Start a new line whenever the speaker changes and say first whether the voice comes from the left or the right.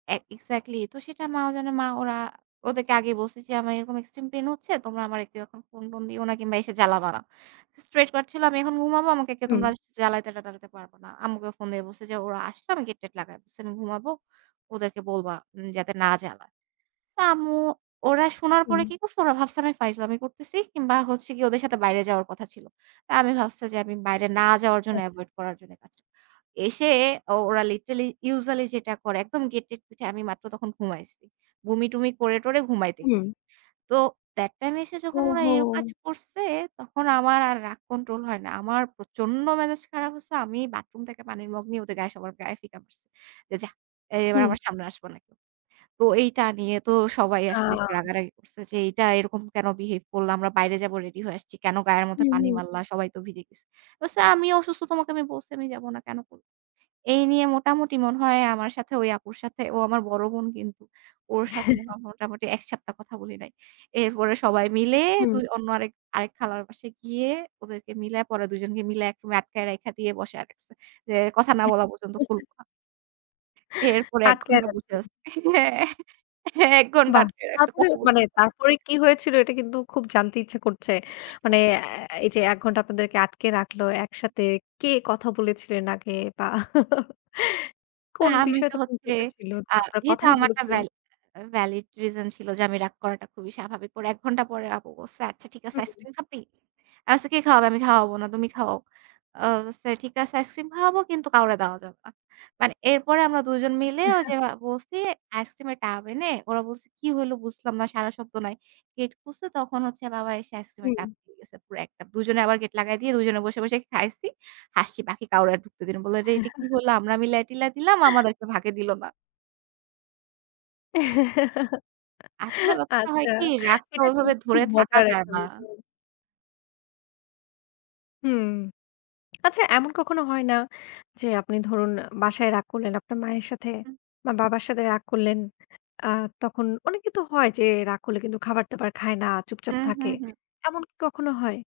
right: এ exactly তো সেটা মা ও জানে, মা ওরা ওদেরকে আগেই বলছি যে "আমার এরকম এক্সট্রিম পেইন হচ্ছে। তোমরা আমারে কেউ এখন ফোন-টোন দিও না কিংবা এসে জ্বালাবা না।" স্ট্রেইটকাট ছিল, "আমি এখন ঘুমাবো, আমাকে কেউ
left: হুম।
right: তোমরা জ্বালাইতে-টালাইতে পারবা না।" আম্মুকে ফোন দিয়ে বলছি যে, "ওরা আসলে আমি গেট-টেট লাগায়ে বলছি আমি ঘুমাবো, ওদেরকে বলবা যাতে না জ্বালায়।" তো আম্মু, ওরা শোনার পরে
left: হুম।
right: কি করছে? ওরা ভাবছে আমি ফাইজলামি করতেছি কিংবা হচ্ছে গিয়ে ওদের সাথে বাইরে যাওয়ার কথা ছিল। তো আমি ভাবছে যে আমি বাইরে না যাওয়ার জন্য
left: আচ্ছা।
right: এভয়েড করার জন্য কাজটা এসে ও ওরা লিটারেলি ইউজুয়ালি যেটা করে একদম গেট-টেট পিটায়ে, আমি মাত্র তখন ঘুমাইছি। বমি-টমি করে-টরে ঘুমাইতে গেছি।
left: হুম।
right: তো that টাইম এসে যখন ওরা এরম কাজ
left: ওহো!
right: করছে তখন আমার আর রাগ কন্ট্রোল হয় না, আমার প্রচন্ড মেজাজ খারাপ হইছে। আমি বাথরুম থেকে পানির মগ নিয়ে ওদের গায়ে, সবার গায়ে ফিকা মারছে। যে, "যাহ, এবার
left: হুম।
right: আমার সামনে আসবা না কেউ।" তো এইটা নিয়ে তো সবাই আসলে
left: আ!
right: একটু রাগারাগি করছে যে, "এইটা এরকম কেনো বিহেভ করলা? আমরা বাইরে যাবো রেডি হয়ে আসছি। কেনো গায়ের মধ্যে
left: হুম,
right: পানি
left: হুম।
right: মারলাম? সবাই তো ভিজে গেছে।" বলছি, "আমি অসুস্থ, তোমাকে আমি বলছি আমি যাব না কেনো?" এই নিয়ে মোটামুটি মনে হয় আমার সাথে ওই আপুর সাথে ও আমার বড় বোন কিন্তু ওর সাথে মোটামুটি ১ সপ্তাহ কথা বলি নাই। এরপরে সবাই মিলে দু
left: হুম।
right: অন্য আরেক আরেক খালার বাসায় গিয়ে ওদেরকে মিলায়ে, পরে ২ জনকে মিলায়ে এক আটকায় রাইখা দিয়ে বসায়ে রাখছে। যে কথা না বলা পর্যন্ত খুলবো না। এরপরে ১
left: আটকায়ে
right: ঘণ্টা বসে
left: রাখতে।
right: আছি হ্যাঁ, হ্যাঁ ১ ঘণ্টা
left: বাহ!
right: আটকায় রাখছে
left: তারপরে
right: কথা বলি
left: মানে
right: না কেনো?
left: তারপরে কি হয়েছিল? এটা কিন্তু খুব জানতে ইচ্ছে করছে। মানে আ এই যে ১ ঘন্টা আপনাদেরকে আটকে রাখলো একসাথে। কে কথা বলেছিলেন আগে বা
right: তা
left: কোন
right: আমি
left: বিষয়
right: তো
left: তখন
right: হচ্ছে
left: ঘটেছিলো?
right: আ
left: আপনার
right: যেহেতু
left: কথাই
right: আমার একটা
left: বলেছিলেন।
right: ভ্যালিড ভ্যালিড রিজন ছিল যে আমি রাগ করাটা খুবই স্বাভাবিক। পরে ১ ঘণ্টা পরে আপু বলছে, "আচ্ছা ঠিক আছে
left: হুম।
right: আইসক্রিম খাবি?" আমি বলছি, "কে খাওয়াবে? আমি খাওয়াবো না, তুমি খাওয়াও।" আ বলছে, "ঠিক আছে আইসক্রিম খাওয়াবো কিন্তু কাউরে দেওয়া যাবে না।" মানে এরপরে আমরা দুজন মিলে ওইযে বলছি আইসক্রিমের টাব এনে। ওরা বলছে, "কি হইল বুঝলাম না, সাড়া শব্দ নাই।" গেট খুলছে তখন হচ্ছে বাবা আইসক্রিমের টাব
left: হুম।
right: দিয়ে গেছে পুড়া একটা, দুজনে আবার গেট লাগায়ে দিয়ে দুজনে বসে, বসে খাইছি, হাসছি বাকি কাউরে আর ঢুকতে দেইনা। বলল, "এটা কি হলো আমরা মিলায়-টিলায় দিলাম, আমাদেরকে ভাগে দিল না।" আসলে ব্যাপারটা হয়
left: আচ্ছা,
right: কি রাগটা
left: এটা
right: ওইভাবে
left: কিন্তু
right: ধরে
left: খুব
right: থাকা
left: মজার
right: যায়
left: একটা
right: না।
left: বিষয়। হুম, আচ্ছা, এমন কখনো হয় না যে আপনি ধরুন বাসায় রাগ করলেন আপনার মায়ের সাথে
right: হুম।
left: বা বাবার সাথে রাগ করলেন আ তখন অনেকে তো হয় যে রাগ করলে কিন্তু খাবার-দাবার খায় না, চুপচাপ
right: হুম,
left: থাকে
right: হুম, হুম।
left: এমন কি কখনো হয়?